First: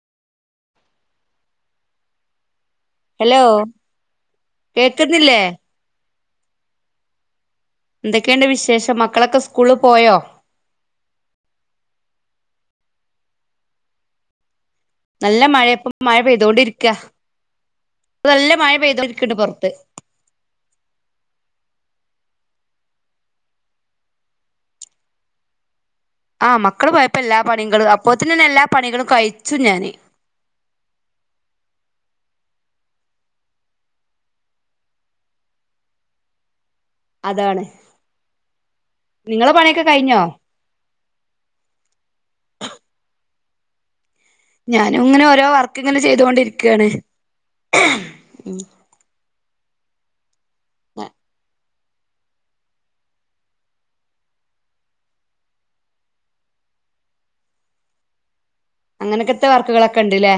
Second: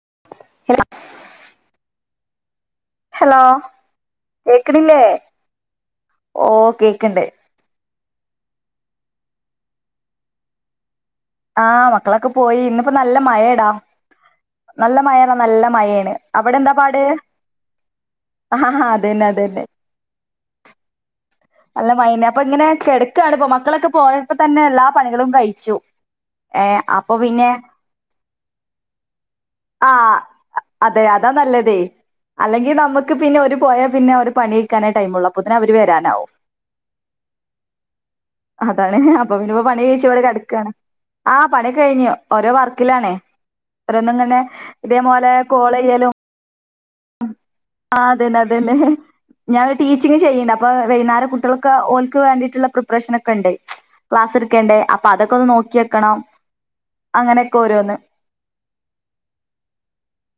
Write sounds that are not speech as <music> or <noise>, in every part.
<unintelligible> Hello കേക്ക്ണില്ലേ? കേക്കുന്നില്ലേ ഓ കേക്ക്ണ്ട്. എന്തൊക്കെണ്ട് വിശേഷം മക്കളൊക്കെ സ്കൂള് പോയോ? ആഹ് മക്കളൊക്കെ പോയി ഇന്ന് ഇപ്പോ നല്ല മഴെടാ. നല്ല മഴെറ്ന്നാ നല്ല മഴ ഇപ്പ മഴേണ് മഴ അവ്ടെ എന്താ പെയ്തോണ്ടിരിക്ക പാട്? നല്ല മഴ ആഹ് അതെന്നെ പെയ്തോണ്ടിരിക്കണ്ട് അതെന്നെ. പുറത്ത് അല്ല മഴേന്നെ അപ്പ ഇങ്ങനെ കെടക്കാണ് ഇപ്പൊ മക്കളൊക്കെ പോയപ്പോ തന്നെ എല്ലാ പണികളും കഴിച്ചു. ആഹ് ഏ മക്കള് അപ്പൊ പോയപ്പോ എല്ലാ പിന്നെ പണി ങ്കളും അപ്പൊതിന്നെന്നെ എല്ലാ പണികളും കഴിച്ചു ഞാൻ. ആ അതെ അതാ നല്ലതേയ്. അല്ലെങ്കിൽ നമ്മക്ക് പിന്നെ ഓര് പോയാൽ പിന്നെ ഓരോ പണി കയിക്കാനേ ടൈം ഒള്ളു അപ്പൊത്തിന് അവര് വരാനാവും. അതാണ്. അതാണ് അപ്പൊ നിങ്ങളെ പിന്നെപ്പോ പണി പണിയൊക്കെ കഴിച്ച് കഴിഞ്ഞോ ഇവിടെ കെടക്കാണ്. ആഹ് പണി കഴിഞ്ഞു. ഓരോ വർക്കിലാണേ ഓരോന്നിങ്ങ <unintelligible> ഇതേ ഞാനും ഇങ്ങനെ മൊലേ ഓരോ വർക്ക് ഇങ്ങനെ കോളെയ്യലും. ചെയ്തുകൊണ്ടിരിക്കയാണ് ആഹ് അത് തന്നെ അത് ഉം തന്നെ. ഞാൻ ടീച്ചിങ്ങ് ചെയ്യണ്ട് അപ്പൊ വൈയ്ന്നേരം കുട്ട്യള് <unintelligible> ഓൽക്ക് വേണ്ടിയിട്ടുള്ള പ്രിപ്രേഷനെക്കെ ഇണ്ടേ. ക്ലാസ് എടുക്കേണ്ടേ അപ്പൊ അതൊക്കെ ഒന്ന് നോക്കി വെക്കണം അങ്ങനെക്കെ ഓരോന്ന് അങ്ങനെക്കത്ത വർക്കുകളൊക്കെ ഇണ്ട്ല്ലേ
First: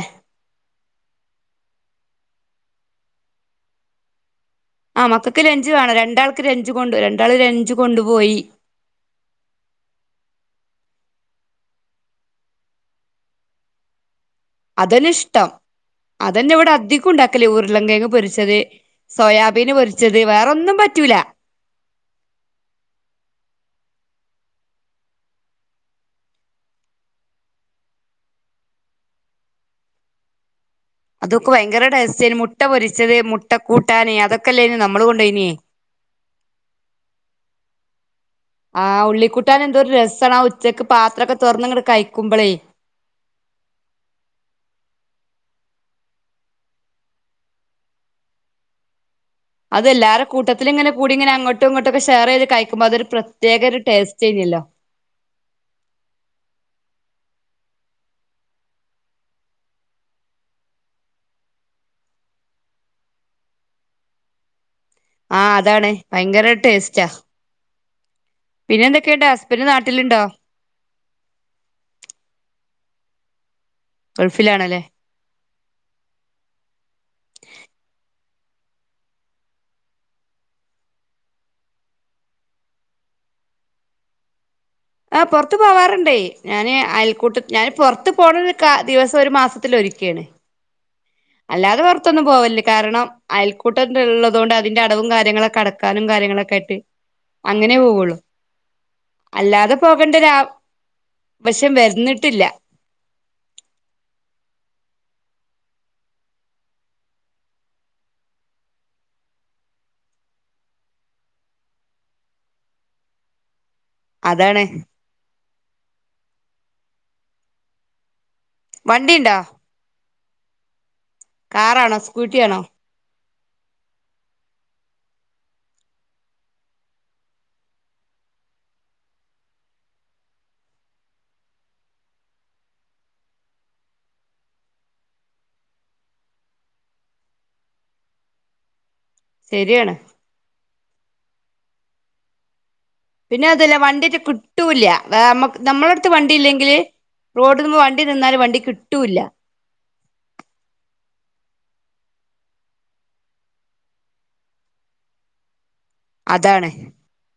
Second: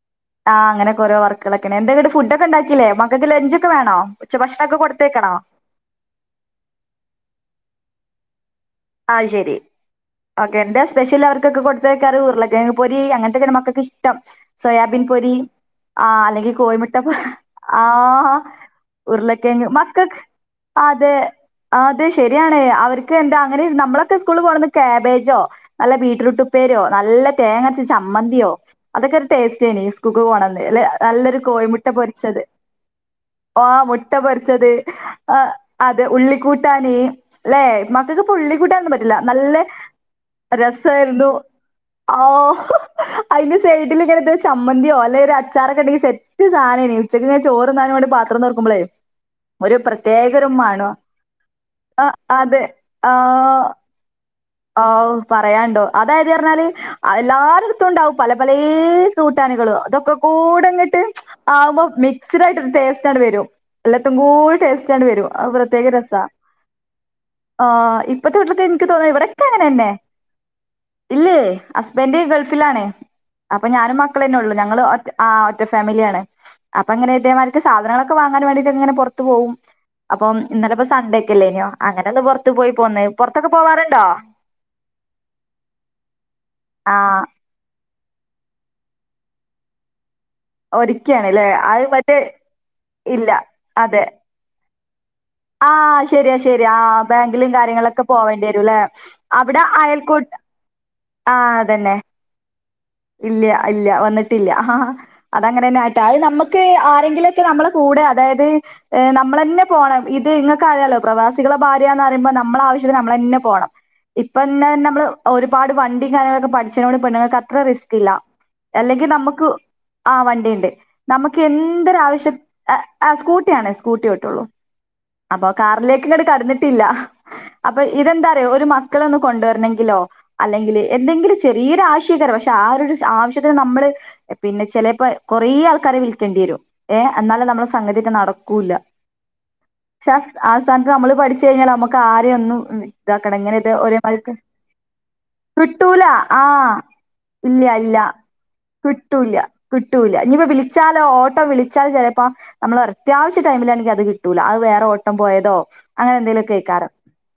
<unintelligible> ഫുഡെക്കെ ഇണ്ടാക്കിയില്ലേ മക്കക്ക് ലഞ്ച് ഒക്കെ വേണോ ഉച്ച ഭക്ഷണം ഒക്കെ ആഹ് കൊടുത്തേക്കണോ മക്കക്ക് ലഞ്ച് വേണം. രണ്ടാൾക്ക് ലഞ്ച് കൊണ്ടു രണ്ടാള് ലഞ്ച് കൊണ്ടുപോയി അയ് ശരി. ഓക്കെ എന്താ സ്പെഷ്യല് അവർക്കൊക്കെ കൊടുത്ത് അയക്കാറ് ഉരുള കെഴങ്ങ് പൊരി അങ്ങനത്തെക്കെണ് മക്കക്ക് ഇഷ്ടം. സോയാബീൻ അതന്നെ പൊരി, ഇഷ്ടം ആഹ് അതന്നെ അല്ലെങ്കിൽ ഇവിടെ കോഴിമുട്ട അധികം ഉണ്ടാക്കല് ഉരുളങ്കിഴങ്ങ് ആഹ് പൊരിച്ചത് ഉരുളക്കെയങ്ങ് സോയാബീന് മക്കക്ക് പൊരിച്ചത് വേറൊന്നും പറ്റൂല അതെ അതെ ശെരിയാണ് അവർക്ക് എന്താ അങ്ങനെ <unintelligible> നമ്മളൊക്കെ സ്കൂളില് പോണത് കാബേജോ നല്ല ബീറ്റ്റുട്ട് ഉപ്പേരിയോ നല്ല തേങ്ങ അരച്ച ചമ്മന്തിയോ അതൊക്കെ ഒരു ടേസ്റ്റ് തന്നെ. ഈ സ്കൂക്ക് പോണ അന്ന് <unintelligible> നല്ലൊരു അതൊക്കെ കോഴിമുട്ട ഭയങ്കര ടേസ്റ്റേന് പൊരിച്ചത് മുട്ട പൊരിച്ചത് ഓഹ് മുട്ട മുട്ടക്കൂട്ടാന് പൊരിച്ചത് അതൊക്കെല്ലേന് നമ്മള് ആഹ് കൊണ്ടോയിനിയേ അതെ ഉള്ളിക്കൂട്ടാന് ല്ലേ. ആഹ് ഉള്ളിക്കൂട്ടാന് എന്തോരു രസാണ്. ആ ഉച്ചക്ക് പാത്രെക്കെ തൊറന്ന് അങ്ങട് ആഹ് അതിന്റ് സെയ്‌ടില് ഇങ്ങനെ ഇത് ചമ്മന്തിയോ അല്ലെ ഒരു അ അച്ചാറേക്കേ ഉണ്ടെങ്കിൽ സെറ്റ് സാധനന് ഉച്ചക്ക്ങ്ങനെ ചോറ് ഉണ്ണാൻ പാത്രം തുറക്കുമ്പോളേ- ഒരു അത് എല്ലാരുംടെ പ്രത്യേക ഒരു കൂട്ടത്തില് മണവാ ഇങ്ങെനെ കൂടി അങ്ങോട്ട്‌ ഇങ്ങോട്ടൊക്കെ ആ ഷെയർ ചെയ്ത് അതെ കഴക്കുമ്പോ അത്- ഒരു പ്രത്യേക ഒരു ടേസ്റ്റ് ചെയ്യുല്ലോ ഓ പറയാനുണ്ടോ അതായത് പറഞ്ഞാല് എല്ലാരുടടുത്തുംണ്ടാവും പല പല കൂട്ടാനികൾ അതൊക്കെ കൂടെ എന്നിട്ട് ആകുമ്പം മിക്സ്ട് ആയിട്ട് ടേസ്‌റ്റ് അങ്ങട് വരും <unintelligible> വരും ആ ആഹ് പ്രത്യേക അതാണ് രസ ഭയങ്കര ടേസ്റ്റാ ആഹ് ഇപ്പത്തെട്ട എനിക്ക് പിന്നെ തോന്നുന്നു എന്തൊക്കെയുണ്ട് ഇവിടെ- അങ്ങനെ ഹസ്ബൻഡ് തന്നെ നാട്ടിലുണ്ടോ ഇല്ലേ ഹസ്ബൻഡ ഗൾഫിലാണേ അപ്പൊ ഞാനും മക്കള തന്നെ ഉള്ളൂ ഞങ്ങൾ ഗൾഫിലാണല്ലേ ഒ ആഹ് ഒറ്റ ഫാമിലിയാണ് അപ്പൊ അങ്ങനെ ഇതേമാർക്ക് സാധനങ്ങളൊക്കൊ വാങ്ങും അങ്ങന വേണ്ടീട്ട്ങ്ങെ പുറത്തു പോകും അപ്പം ഇന്നലെ ഇപ്പ സണ്ടേ ഒക്കല്ലേ അങ്ങനെ ഒന്ന് പുറത്തത്ത് പോയി പോന്നേ പുറത്തൊക്കെ പോവാറുണ്ടോ ആഹ് പുറത്തു പോവാറുണ്ടേ ഞാന് ആ അയൽക്കൂട്ടഞാൻ പുറത്ത്- പോണ ദിവസം ഒരു മാസത്തിലൊരിക്കയാണ് ഒരുക്കാണ്ല്ലേ അല്ലാതെ അത് മറ്റേ പുറത്തൊന്നും പോവല്ലേ കാരണം ഇല്ല അയൽക്കൂട്ടം ഉള്ളതുകൊണ്ട് അതിന്റെ അടവും കാരി ആഹ് ശരിയാ ശരിയാ ബാങ്കിലും അങ്ങനെ കാര്യങ്ങളൊക്കെ പോവുള്ളു പോവേണ്ടി വരും അല്ലേ അവിടെ അല്ലാതെ പോകേണ്ട ഒരു അയൽക്കോട്ട്- ആഹ് അത് ആവശ്യം തന്നെ വരുന്നിട്ടില്ല ഇല്ല ഇല്ല വന്നിട്ടില്ല ആഹ് അതങ്ങനെ തന്നെ ആട്ട അത് നമുക്ക് ആരെങ്കിലുംക്കെ നമ്മടെ കൂടെ അതായത് നമ്മള്- എന്നന്നെ പോണം ഇത് ഇങ്ങൾക്ക അറിയാലോ പ്രവാസികള ഭാര്യന്ന് പറുമ്പോ നമ്മള ആവശ്യത്തിന് നമ്മളന്നെ പോകണം അതാണ് ഇപ്പൊന്നെ നമ്മള് ഒരുപാട് വണ്ടിയും കാര്യങ്ങളൊക്കെ പഠിച്ച നമ്മള് പെണ്ങ്ങൾക്ക് അത്ര റിസ്ക് ഇല്ല അല്ലെങ്കിൽ വണ്ടിണ്ടോ നമുക്ക് ആഹ് വണ്ടിണ്ട് നമുക്ക് കാറാണോ എന്തൊരു ആവശ്യം സ്കൂട്ടി ആണോ ആഹ് സ്കൂട്ടിയ ആണേ സ്കൂട്ടിട്ടള്ളൂ അപ്പൊ കാറിലേക്ക് ഇങ്ങോട്ടടി കടന്നിട്ടില്ല അപ്പൊ ഇതെന്താറയ ഒരു മക്കളൊന്ന് കൊണ്ടുവരണമെങ്കിലോ അല്ലെങ്കിൽ എന്തെങ്കിലും ചെറിയൊരു ആശയക്കര പക്ഷെ ആ ആവശ്യത്തിന് നമ്മള് പിന്നെ ചിലപ്പോ- കുറേ ആൾക്കാര് വിളിക്കേണ്ടി വരും ഏഹ് എന്നാലേ നമ്മെ സംഗതിയൊക്കെ നടക്കൂല്ല ശരിയാണ് പക്ഷെ ആ സ്ഥാനത്ത് നമ്മള് പഠിച്ച കഴിഞ്ഞാൽ നമ്മുക്ക് ആരെയും ഒന്നും- ഇതാക്കണം പിന്നെ എങ്ങനെത് അതല്ല വണ്ടിയൊക്കെ ഒരേമാർക്ക് കിട്ടൂല്ല നമ്മക്ക് കിട്ടൂല നമ്മളടുത്ത് വണ്ടി ആഹ് ഇല്ലെങ്കില് ഇല്ല റോഡിൽന്ന് ഇല്ല വണ്ടി നിന്നാല് വണ്ടി കിട്ടൂല്ല കിട്ടുല്ല ഇനി ഇപ്പോ വിളിച്ചാലോ ഓട്ടോ വിളി വിളിച്ചാൽ ചിലപ്പോ നമ്മള അത്യാവശ്യ ടൈമിൽ എനിക്ക് അത് കിട്ടൂല അത് വേറെ ഓട്ടം പോയതോ- അങ്ങനെ എന്തെങ്കിലുക്കെ അതാണ് കേൾക്കാറ്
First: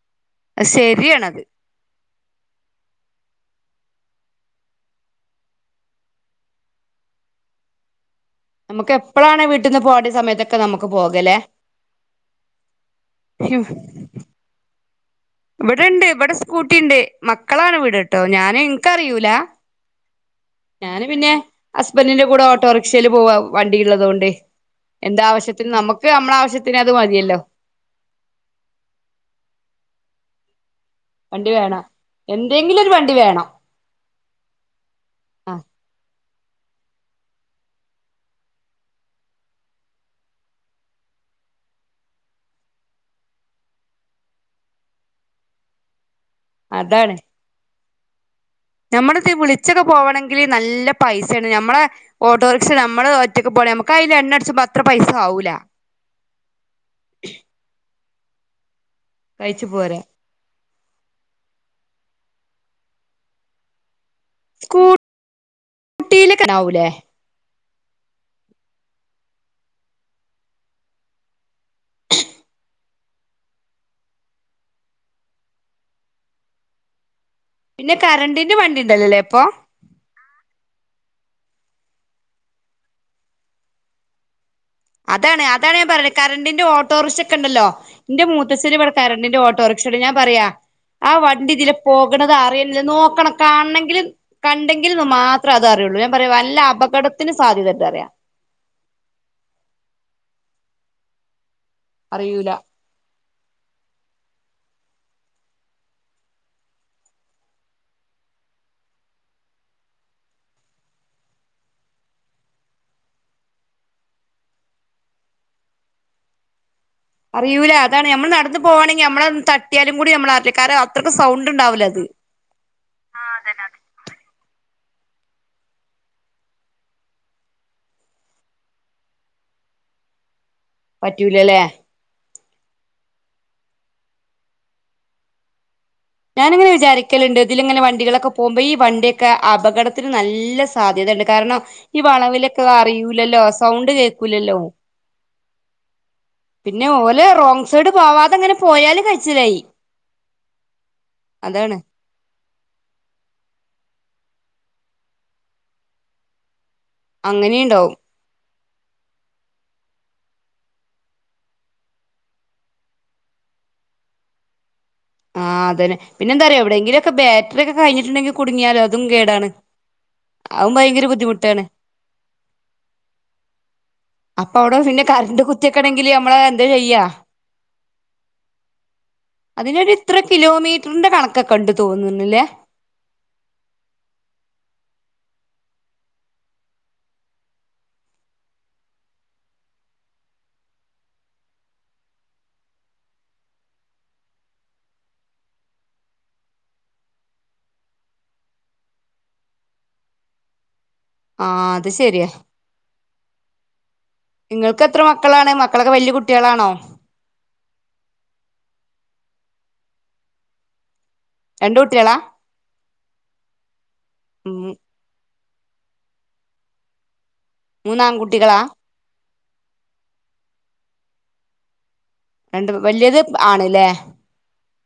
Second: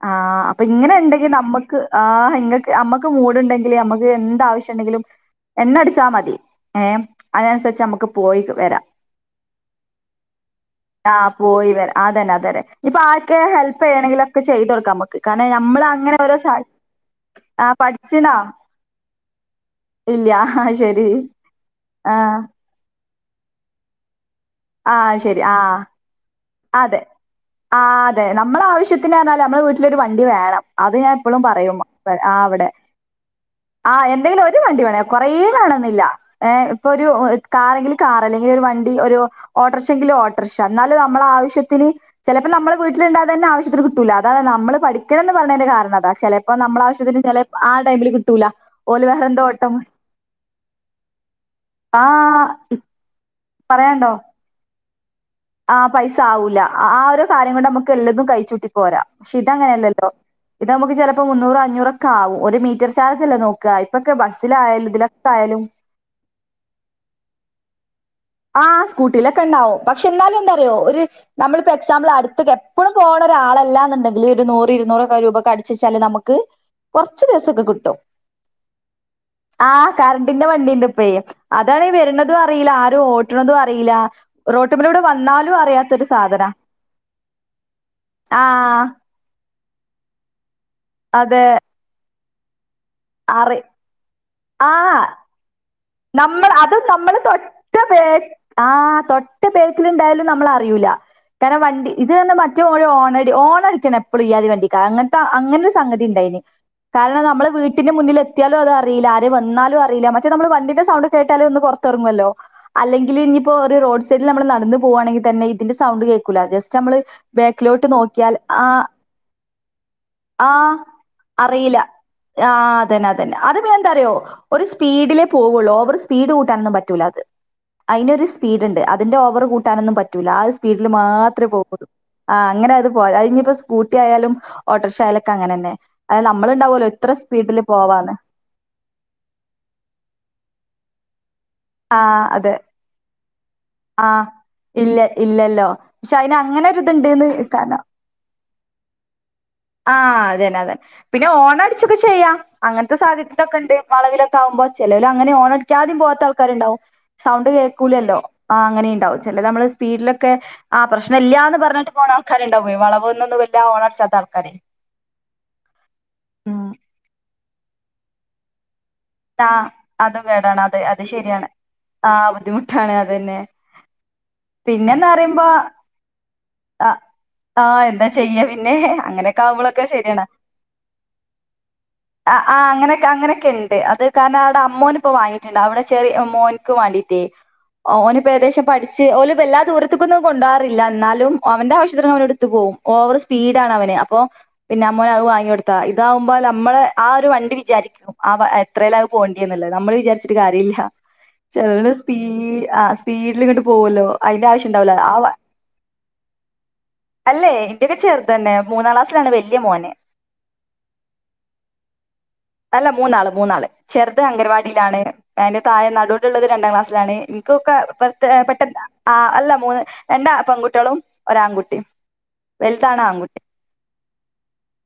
ആഹ് അപ്പൊ ഇങ്ങനെ ഉണ്ടെങ്കിൽ ശരിയാണത് നമുക്ക് ആഹ് നമ്മുക്ക് മൂഡണ്ടെങ്കില്ൽ നമ്മുക്ക് എന്ത്‌ ആവശ്യംണ്ടെങ്കിലും എണ്ണ അടിച്ചാൽ മതി ഏഹ് അതിനനുസരിച്ച് നമുക്ക്- പോയിട്ട് വരാം നമുക്ക് എപ്പളാണ് വീട്ടിൽന്ന് പോകേണ്ട സമയത്തൊക്കെ നമുക്ക് ആഹ് പോകലേ പോയി വരാം ആഹ് അത് തന്നെ അ ഹെൽപ്പ് ചെയ്യണങ്കിലൊക്കെ ചെയ്ത് കൊടുക്കാം നമുക്ക് കാരണം നമ്മൾ ഇവിടെണ്ട് അങ്ങനെ ഇവിടെ ഓരോ സാ സ്കൂട്ടിഉണ്ട് ആ മക്കളാണ് ഇവിടെട്ടോ പഠിച്ചിണോ ഞാൻ എനക്ക് അറിയൂല ഇല്ല ആ ഞാന് ശരി പിന്നെ ആ ഹസ്ബൻന്റെ കൂടെ ഓട്ടോറിക്ഷൽ പോവാ വണ്ടി ഉള്ളതൊണ്ട് ആ ശരി ആ എന്താവശ്യത്തിനനും നമുക്ക് നമ്മുടെ ആവശ്യ അതെ ആഹ് അതെ നമ്മള ആവശ്യത്തിന് നമ്മെ വീട്ടിലോരു വണ്ടി വേണം അത് ഞാൻ എപ്പോഴും വണ്ടി പറയും വേണം ആഹ് അവിടെ എന്തെങ്കിലും ഒരു വണ്ടി വേണം ആഹ എന്തെങ്കിലും ഒരു വണ്ടി വേണം കൊറെ ആ വേണെന്നില്ല ഏഹ ഇപ്പൊ ഒരു കാറെ എങ്കിലും കാർ അല്ലെങ്കിൽ ഒരു വണ്ടി ഒരു ഓട്ടോറിക്ഷ എങ്കിലും ഓട്ടോറിക്ഷ എന്നാലും നമ്മള ആവശ്യത്തിന് ചിലപ്പോ നമ്മ വീട്ടിലുണ്ടാതെന്നെ ആവശ്യത്തിന് കിട്ടൂല അത നമ്മ പഠിക്കണംന്ന് പറഞ്ഞതി് കാരണം അതാണ് ചിലപ്പോ നമ്മള ആവശ്യത്തിന് ചില ആ ടൈമില്- കിട്ടൂല ഓല് നമ്മള വേറെന്തോ ഓട്ടം വിളിച്ചൊക്കെ പോകണെങ്കിൽ നല്ല പൈസയാണ് നമ്മളെ ആ ഓട്ടോറിക്ഷ നമ്മള്- ഒറ്റക്ക് പോണേ നമുക്ക് പറയാണ്ടോ അതിൽ എണ്ണ അടിച്ചുമ്പോ അത്ര പൈസ ആവൂല ആ പൈസ ആവൂല ആരോ കാര്യം കൊണ്ട് നമുക്ക്- എല്ലതും കഴിച്ചുട്ടി പോരാ പക്ഷെ ഇത കഴിച്ചു പോരെ അങ്ങനെയല്ലല്ലോ ഇത് നമുക്ക് ചിലപ്പോ മുന്നൂറ് അഞ്ഞൂറൊക്കെ ആവും ഒരു മീറ്റർ ചാർജല്ല നോക്കുക ഇപ്പൊക്കെ ബസ്സിലായാലും ഇതിലൊക്കെ ആയാലും സ്കൂട്ടിയിലൊക്കെ ഉണ്ടാവൂലേ ആഹ് സ്കൂട്ടിയിലൊക്കെ ഉണ്ടാവും പക്ഷെ എന്നാലും എന്താറിയുമോ ഒരു നമ്മളിപ്പോൊ എക്സാമ്പിൾ അടുത്തൊ എപ്പോഴും പോണ- ഒരാളല്ലാന്നുണ്ടെങ്കിൽ ഒരു നൂറ് ഇരുന്നൂറൊക്കെ രൂപ അടിച്ചച്ചാല് നമുക്ക്- കുറച്ചു ദിവസൊക്കെ പിന്നെ കിട്ടും കറണ്ടിന്റെ വണ്ടി ഉണ്ടല്ലോല്ലേ ഇപ്പൊ ആ കറണ്ടിന്റെ വണ്ടിണ്ട് ഇപ്പഴ് അതാണ വരുന്നതും അറിയില്ല ആരും ഓട്ടണതും അറിയില്ല റോട്ടുമ്മലൂടെ അതാണ് വന്നാലും അതാണ് ഞാൻ അറിയാത്തൊരു പറത് സാധന കരണ്ടിന്റെ ഓട്ടോറിച്ച് ഒക്ക ഉണ്ടല്ലോന്റെ ആ മൂത്തശരി ഇടെ കരണ്ടിന്റെ ഓട്ടോറി ഞാൻ പറയാ അതെ നോക്കണം അറി കാണെങ്കിലും ആ കണ്ടെങ്കിലും മാത്രം അത അറിയണം നമ്മൾ അത് നമ്മൾ തൊട്ട്േ പറയാ ആ തൊട്ട്േ <inaudible> ണ്ടായാലും നമ്മൾ അറൂല്ല കാരണം വണ്ടി ഇത് തന്നെ അറിയൂല മറ്റ ഓണ ഓണടിക്കണം എപ്പോഴും്യാതി വേണ്ടിിക്ക അങ്ങനത്തെ അങ്ങനൊ ഒരു സംഗതി ഉണ്ടായിന് കാരണം നമ്മള് വീട്ടിന്റെ മുന്നിൽ എത്തിയാലും അത് അറിയില്ല ആരെ വന്നാലും അറിയില്ല മറ്റേ നമ്മള് വണ്ടി സൗണ്ട് കേട്ടാലും ഒന്ന് പുറത്തിറങ്ങുവല്ലോ അല്ലെങ്കിൽ ഇനിയിപ്പോൊ ഒരു റോഡ് സൈഡിൽ നമ്മള് നടന്നന്ന് പോകുകവാണെങ്കിൽ തന്നെതി സൗണ്ട്ഡക്ക അറയിൂല അതാണ് നമ്മള് നടന്നന്ന് പോകവാണെങ്കിൽ നമ്മള ത പിയാലും കൂടി ആ നമ്മളറില്ല കാരണം അത്രക്കും സൗണ്ട് അറിയില്ല ഉണ്ടാവില്ല അത് ആ അതന്നെ അതന്നെ അത് വ എന്താറിയോ ഒരു സ്പീഡിലേ പോവയുള്ളൂ ഓവർ സ്പീഡ് കൂട്ടാനന്നും പറ്റൂല അത് അതിനന്ൊരു സ്പീഡ് ഉണ്ട് അതിന്റെ ഓവർ കൂട്ടാനൊന്നും പറ്റൂല ആ സ്പീഡില് മാത്രമേ പറ്റൂലല്ലേ പോകുള്ളു ആ അങ്ങനെ അത് പോ അഞ്ഞ ഇപ്പോ സ്കൂട്ടി ആയാലും ഓട്ടർഷായലൊക്കെ അങ്ങനെ തന്നെ ഞാാനിങ്ങനെ വിചാരിക്കലുണ്ട് ഇതില ഇങ്ങനെ വണ്ടികളൊക്കെ പോകുമ്പോ ഈ വണ്ടിയൊക്കെ അപകടത്തിന് നല്ല സാധ്യതണ്ട് കാരണം ഈ ആഹ് അതെ വളവിലൊക്കെ അറിയൂലല്ലോ സൗണ്ട് ആഹ് കേൾക്കൂലല്ലോ ഇല്ല ഇല്ലല്ലോ പക്ഷെ അയിന് അങ്ങനെ പിന്നെ ഓലെ ഒരിതുണ്ട്ന്ന് റോങ് കാരണം സൈഡ് പാവാതെ അങ്ങനെ പോയാല് കഴിച്ചതായി ആഹ അതന്നെ അതെ പിന്നെ ഓണം അടിച്ചൊക്കെ ചെയ്യാം അങ്ങനത്തെ സാധ്യതതൊക്കെ ഉണ്ട് മളവിലൊക്കെ ആുമ്പോ ചെിലവൽ അങ്ങനെ ഓണടിക്കാദ്യം പോവാത്ത ആൾക്കാരുണ്ടാവും സൗണ്ട് അങ്ങനെയുണ്ടാവും കേൾക്കൂലല്ലോ ആ് അനെ ഉണ്ടും ചെില നമ്മള് സ്പീഡിലൊക്കെ ആ പ്രശ്നമല്ല എന്ന് പറഞ്ഞിട്ട് പോണ ആൾക്കാരുണ്ടാവും വളവ് എല്ല വളർച്ചത്ത ആൾക്കാര ആഹ്തെ പിന്നെന്താറയാ എവിടെെങ്കിലുംൊക്കെ ബറ്ററി ഒക്കെ കിഞ്ഞിട്ടുണ്ടെങ്കിൽ കുടുങ്ങിയാലോ അതും കേടാണ് ആഹ അതും കേേടാണ് അതും അത് അത് ഭയങ്കര ശരിയാണ് ബുദ്ധിമുട്ടാണ് ആ ബുദ്ധിമുട്ടാണ് അത്ന്നെ അപ്പൊ അവിടെ പിന്നെ കറണ്ട് കുത്തിക്കണെങ്കില് നമ്മള എന്താ ചെയ്യാ ആഹ് എന്താ ചെയ്യാ പിന്നെ അങ്ങനെയൊക്കെ ആവുമ്പോളൊക്കെ അതിനൊരു ഇത്ര ശരിയാണ് കിലോമീറ്ററിന്റെ കണക്കൊക്കെ ഉണ്ട് തോന്നുന്നുില്ലേ ആഹ്ങ്ങന അങ്ങനൊക്കെ ഉണ്ട് അത് കാരണം അവിടെ അമ്മോനി ഇപ്പോ വാങ്ങിട്ടുണ്ട് അവിടെ ചെറിയ അമ്മോനക്ക് വേണ്ടീട്ടേ ഓ അവന ഇപ്പോ ഏദേശം പഠിച്ച്ഓ വല്ലാ ദൂരത്തക്കൊന്നും കൊ പോാറില്ല എന്നാലും അവന്റെ ആവിശ്യത്തി അവന എടുത്ത്ു പോകും ഓവർ സ്പീഡാണ് അവന് അപ്പൊ പിന്നെ അമ്മോന അവ വാങ്ങി കൊടുത്താ ഇതാവുമ്പോ നമ്മള് ആ ഒരു വണ്ടി വിചാരിക്കും ആ എത്രേല്ല അവ പോകേണ്ടിന്നല്ലേ നമ്മൾ വിചാരിച്ചിട്ട് കാര്യമില്ല ആ അത് ചെിലന് ശരിയാ സ്പീഡ് ആ സ്പീഡിൽ ഇങ്ങോട്ട് പോവല്ലോ അതിന്റെ നിങ്ങൾക്ക് ആവശ്യംുണ്ടാവല എത്ര ആ മക്കളാണ് മക്കളൊക്കെ വല്യ കുട്ടികളാണോ അല്ലേ ഇന്റെയൊക്കെ ചെറത്തന്നെ മൂന്നാം ക്ലാ ാണ് വലിയ മോനെ രണ്ട കുഊട്ടികളാ അല്ല മൂന്നാള് മൂന്നാള് ചെറുത് അംഗൻവാടിയിലാണ്, അതിന്റെ തായെ നടുലുള്ളത് രണ്ടാം ക്ലാസ്സിലാണ്. ഒ മൂന്നാൺകുട്ടികളാ പെട്ടെന്ന് ആ അല്ല മൂന്ന് രണ്ട് പെൺകുട്ടികളും ഒരാൺകുട്ടിം. രണ്ട് വല്ലിയത് ആണ് അല്ലേ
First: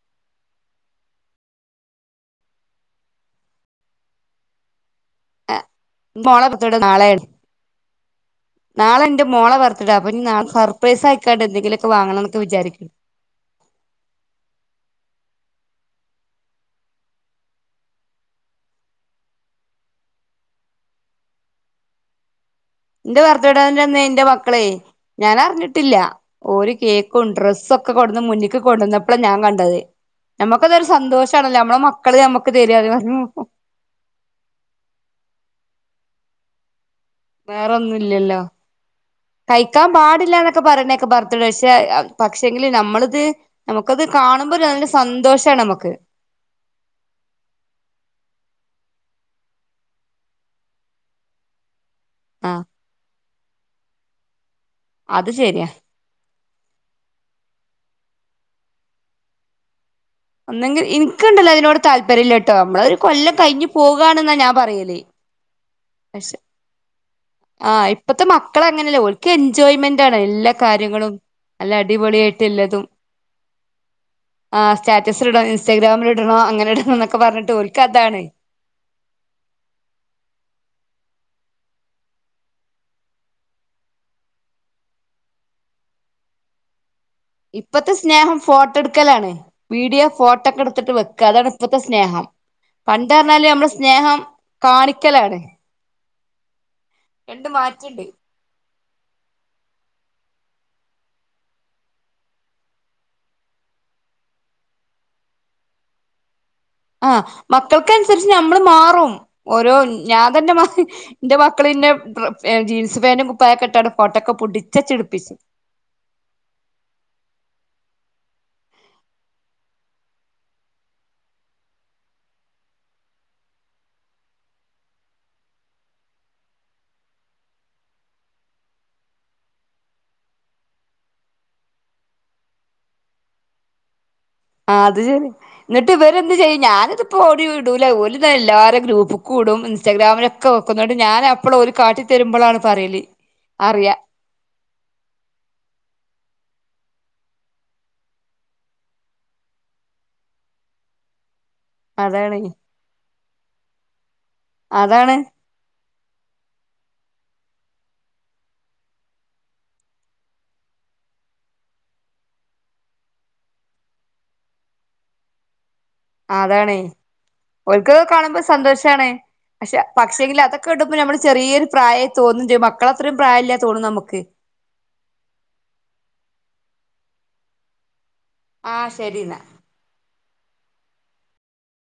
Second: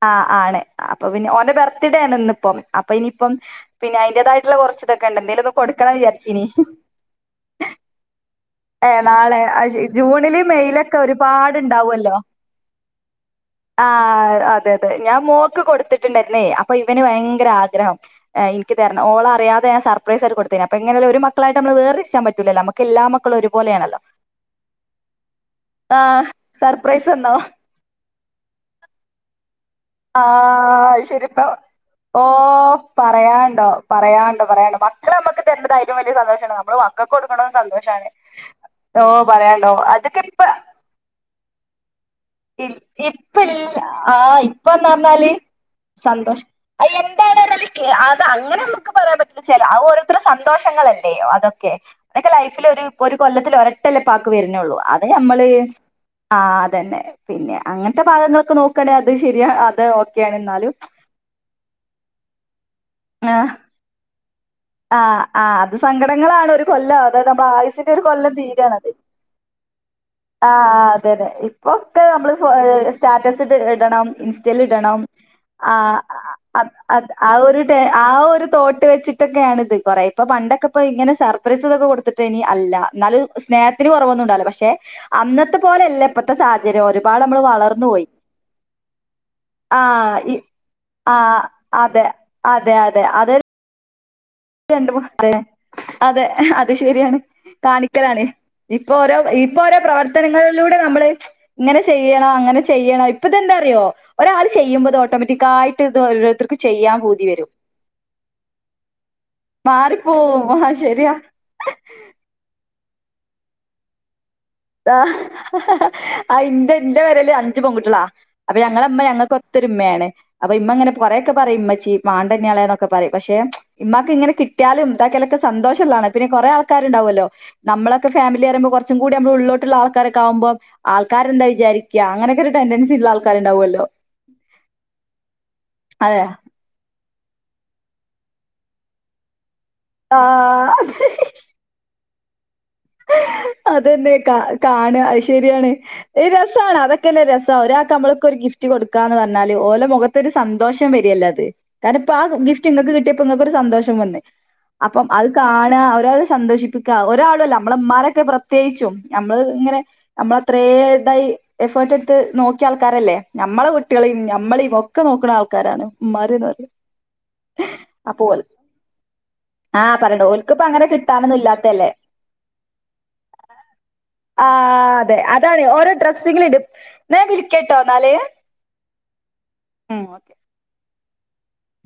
ആ ആണ് അപ്പൊ പിന്നെ ഓന്റെ ബർത്ത്ഡേ ആണ്. ഇന്നിപ്പം അപ്പൊ ഇനിയിപ്പം. പിന്നെ അയിന്റേതായിട്ടുള്ള കുറച്ച് ഇതൊക്കെ ഇണ്ട്. എന്തേങ്കിലൊ ക്കെ കൊടുക്കണന്ന് വിചാരിചീന്. മോളെ ബർത്ത്ഡേ നാളെയാണ് ഏ എന്റെ നാളെ മോളെ അത് ശരി ബർത്ത്ഡേ അപ്പൊ ഇനി ജൂണിലും നാളെ മെയിലൊക്കെ സർപ്രൈസ് ആയിക്കാണ്ട് ഒരുപാട് എന്തെങ്കിലുമൊക്കെ ഇണ്ടാവുവല്ലോ വാങ്ങണം എന്നൊക്കെ വിചാരിക്കുന്നു ആ അതെ അതെ ഞാൻ മോക്ക് കൊടുത്ത് ണ്ടായിരുന്നേ അപ്പൊ ഇവന് ഭയങ്കര ആഗ്രഹം. <unintelligible> ക്കി തരണോ ഓളറിയാതെ ഞാൻ സർപ്രൈസ് ആയിട്ട് കൊടുതെനെ അപ്പ ഇങ്ങനെ ഒരു മക്കളായിട്ട് നമ്മൾ വേർതിരിച്ചാൻ പറ്റൂലല്ലോ നമക്ക് എന്റെ ഭർത്താവിന്റവിടന്നേ എന്റെ മക്കളെ ഞാൻ അറിഞ്ഞിട്ടില്ല ആഹ് ഒരു സർപ്രൈസ് കേക്കും തന്നോ ഡ്രസ്സ്‌, ഒക്കെ കൊണ്ടന്ന് മുന്നിക്ക് കൊണ്ടുവന്നപ്പോഴാ ഞാൻ കണ്ടത്. ആ നമ്മുക്കതൊരു അത് ശരിയെന്നാ സന്തോഷാണല്ലോ നമ്മളെ മക്കള് ഓ നമ്മക്ക് തരാന്ന് പറഞ്ഞു പറയാണ്ടോ പറയാണ്ടോ പറയാണ്ടോ മക്കള് നമുക്ക് തര ഏറ്റവും വലിയ സന്തോഷാണ്. കൊടുക്കണത് സന്തോഷാണ്. വേറൊന്നുല്ലല്ലോ ഓ പറയാന്ണ്ടോ. കഴിക്കാൻ അതൊക്കെ പാടില്ല ഇപ്പ എന്നൊക്കെ പറയണേക്കെ ബർത്ത്ഡേ പക്ഷെ പക്ഷെങ്കില് നമ്മളിത് ഇപ്പില്ല നമുക്കത് ആയ് കാണുമ്പോ നല്ല ഇപ്പന്ന് പറഞ്ഞാല് സന്തോഷാണ് നമുക്ക് സന്തോഷ് അയ്യാ എന്താണ് എന്നല് അത് അങ്ങനെയൊന്നു അതൊന്നും പറയാൻ പറ്റില്ല. ചെല ഓരോരുത്തരുടെ സന്തോഷങ്ങളല്ലേ അതക്കെ. അതക്കെ ആഹ് ലൈഫിൽ ഒരു ഒരു കൊല്ലത്തില് ഒരുവട്ടല്ലേ ഉപ്പാക്ക്‌ വരുന്നുള്ളൂ. അത് നമ്മള്. ആ അതന്നെ. പിന്നെ അങ്ങനത്തെ ഭാഗങ്ങളൊക്കെ നോക്കാണെങ്കി അത് ശരി അത്. ഓക്കെയാണ് എന്നാലും ഒന്നെങ്കിൽ ഇനിക്ക് ഇണ്ടല്ലോ അതിനോട് താല്പര്യയില്ലാട്ടോ. നമ്മള് ഒരു കൊല്ലം ആഹ് കഴിഞ്ഞു പോകുകയാണെന്നാ ഞാൻ പറയല് ആഹ് ആ അ പക്ഷെ സങ്കടങ്ങളാണ് ഒരു കൊല്ലം അതായത് നമ്മടെ ആഹ് ആയുസ്സിന്റെ ഒരു ഇപ്പത്തെ കൊല്ലം മക്കള് തീരുവാണത്. അങ്ങനെയല്ല ഓൽക്ക് എൻജോയ്മെന്റ് ആണ് ആ എല്ലാ ആ അതെ കാര്യങ്ങളും അതെ നല്ല ഇപ്പൊക്കെ നമ്മള് അടിപൊളിയായിട്ട് എല്ലതും സ്റ്റാറ്റസ് ഇടണം ഇൻസ്റ്റൽ ആഹ് ഇടണം. സ്റ്റാറ്റസിൽ ഇടണം ആ ഇൻസ്റ്റാഗ്രാമിൽ ഇടണോ അങ്ങനെ ഇടണം അത് എന്നൊക്കെ ആ പറഞ്ഞിട്ട് ഒരു ഓൽക്ക് ആ അതാണ് ഒരു തോട്ട് വെച്ചിട്ട് ഇത് കുറെ ഇപ്പൊ പണ്ടൊക്കെ ഇ പണ്ടൊക്കെ ഇങ്ങനെ സർപ്രൈസ് കൊടുത്തിറ്റിനി. അല്ല, എന്നാലും സ്നേഹത്തിന് കുറവൊന്ന പക്ഷെ അന്നത്തെ പോലല്ല ഇപ്പോഴത്തെ സാഹചര്യം. ഒരുപാട് നമ്മള് വളർന്നു ഇപ്പത്തെ പോയി സ്നേഹം ഫോട്ടോയെടുക്കലാണ് വീഡിയോ ആഹ് ഇ ഫോട്ടോക്കെ എടുത്തിട്ട് ആഹ് വെക്കലാണ് ഇപ്പത്തെ അതെ സ്നേഹം അതെ അതെ പണ്ട് അതൊരു പറഞ്ഞാല് നമ്മളെ സ്നേഹം രണ്ട് അതെ കാണിക്കലാണ് അതെ അത് ശരിയാണ് രണ്ട് മാറ്റണ്ട് കാണിക്കലാണ് ഇപ്പൊ ഓരോ ഇപ്പോ ഓരോ പ്രവർത്തനങ്ങളിലൂടെ നമ്മള് ഇങ്ങനെ ചെയ്യണം അങ്ങനെ ചെയ്യണം ഇപ്പം തന്നെ അറിയ അറിയോ ഒരാൾ ചെയ്യിമ്പത് ഓട്ടോമാറ്റിക്കായിട്ട് ഇത് ഓരോരുത്തർക്ക് ചെയ്യാൻ ആ പൂതി വരും. മക്കൾക്കനുസരിച്ച് നമ്മള് മാറും ഓരോ ഞാൻ തന്നെ മാറിപ്പോവും ആ ശരിയാ. എന്റെ മക്കളെന്നെ <unintelligible> <unintelligible> സുേനങ്കും കുപ്പായം ഫോട്ടോക്ക <unintelligible> ആഹ് ഹ് ഹ ആ ഇന്റെ ന്റെ പെരേല് അഞ്ച് പെൺകുട്ടികളാ. അപ്പൊ ഞങ്ങളമ്മ ഞങ്ങൾക്ക് ഒത്തൊരുമ്മയാണ് അപ്പൊ ഇമ്മ അങ്ങനെ കൊറെയൊക്കെ പറയും ഉമ്മച്ചി മാണ്ടായിനിയയാളെ എന്നൊക്ക പറയും പക്ഷെ എ ഇമ്മാക്ക് ഇങ്ങനെ കിട്ടിയാലും സക്കാലൊക്കെ സന്തോഷം ഉള്ളതാണ്. പിന്നെ കുറേ ആൾക്കാരുണ്ടാവുവല്ലോ നമ്മളെക്കെ ഫാമിലി <unintelligible> കൊറച്ചുകൂടി നമ്മ ഉള്ളിലോട്ട് ഉള്ള ആൾക്കാരൊക്കെയാവുമ്പോ ആൾക്കാര് എന്താ വിചാരിക്ക്യ, അങ്ങനെയൊക്കെ ഒരു ടെൻഡൻസി ഇള്ള ആൾക്കാര് ഇണ്ടാവുവല്ലോ. ആ അത് ശരിയ, എന്നിട്ട് ഇവരെന്ത് ചെയ്യും ഞാനിത്പ്പോ ഓടി ഓര് എല്ലാരേം ഗ്രൂപ്പിക്ക് കൂടും. ഇൻസ്റ്റാഗ്രാമിലൊക്കെ വെക്കും. എന്നിട്ട് ആഹ് ഞാനപ്പളും ഒരു കാട്ടി തരുമ്പളാണ് പറയല്. അറിയാ അതെന്നെ കാ കാണ അത് ശരിയാണ്. അതൊക്കെല്ലെ രസം. ഒരാൾക്ക്‌ നമ്മളിപ്പോ ഒരു ഗിഫ്റ്റ്. കൊടുക്കാന്ന് പറഞ്ഞാല്. ഓലെ മുഖത്തൊരു സന്തോഷം വരിയല്ലേ അത്. രണം ഇപ്പ ആ അതാണ് ഗിഫ്റ്റ് ഇങ്ങക്ക് കിട്ടിയപ്പോ ഇങ്ങക്കൊരു സന്തോഷം വന്ന്‌. അപ്പം അതാണ് അത് കാണാ സന്തോഷിപ്പിക്കുക ഒരാളുല്ല നമ്മളെ ഉമ്മാനെ പ്രത്യേകിച്ചും, നമ്മൾ ഇങ്ങനെ നമ്മൾ അത്രേ ഇതായി എഫേർട്ട് എട്ത്ത് നോക്കിയ ആൾക്കാരല്ലേ. ഞമ്മളെ കുട്ടിളേം, നമ്മളേം ഒക്കെ നോക്കുന്ന ആൾക്കാരാണ്. ആ ഉമ്മാര്ന്ന് പറയുന്നത്. അതാണ്. ഓൻക്ക് അത് അപ്പൊ കാണുമ്പോ ഓൽ സന്തോഷാണ്. പക്ഷെ ആ പറയണ്ട പക്ഷേങ്കില് ഓൽക്കിപ്പ അങ്ങനെ അതൊക്കെയിടുമ്പൊള് നമ്മള് കിട്ടാനൊന്നും ചെറിയൊരു ഇല്ലാത്തല്ലേ. പ്രായം തോന്നും ചെയ്യും മക്കളെ അത്രയും പ്രായില്ല തോന്നും നമുക്ക് ആ അതെ അതാണ് ഓരോ ഡ്രസ്സിങ്ങിലിടും ഞാൻ വിളിക്കട്ടോന്നാല് ആ ശരിന്നാ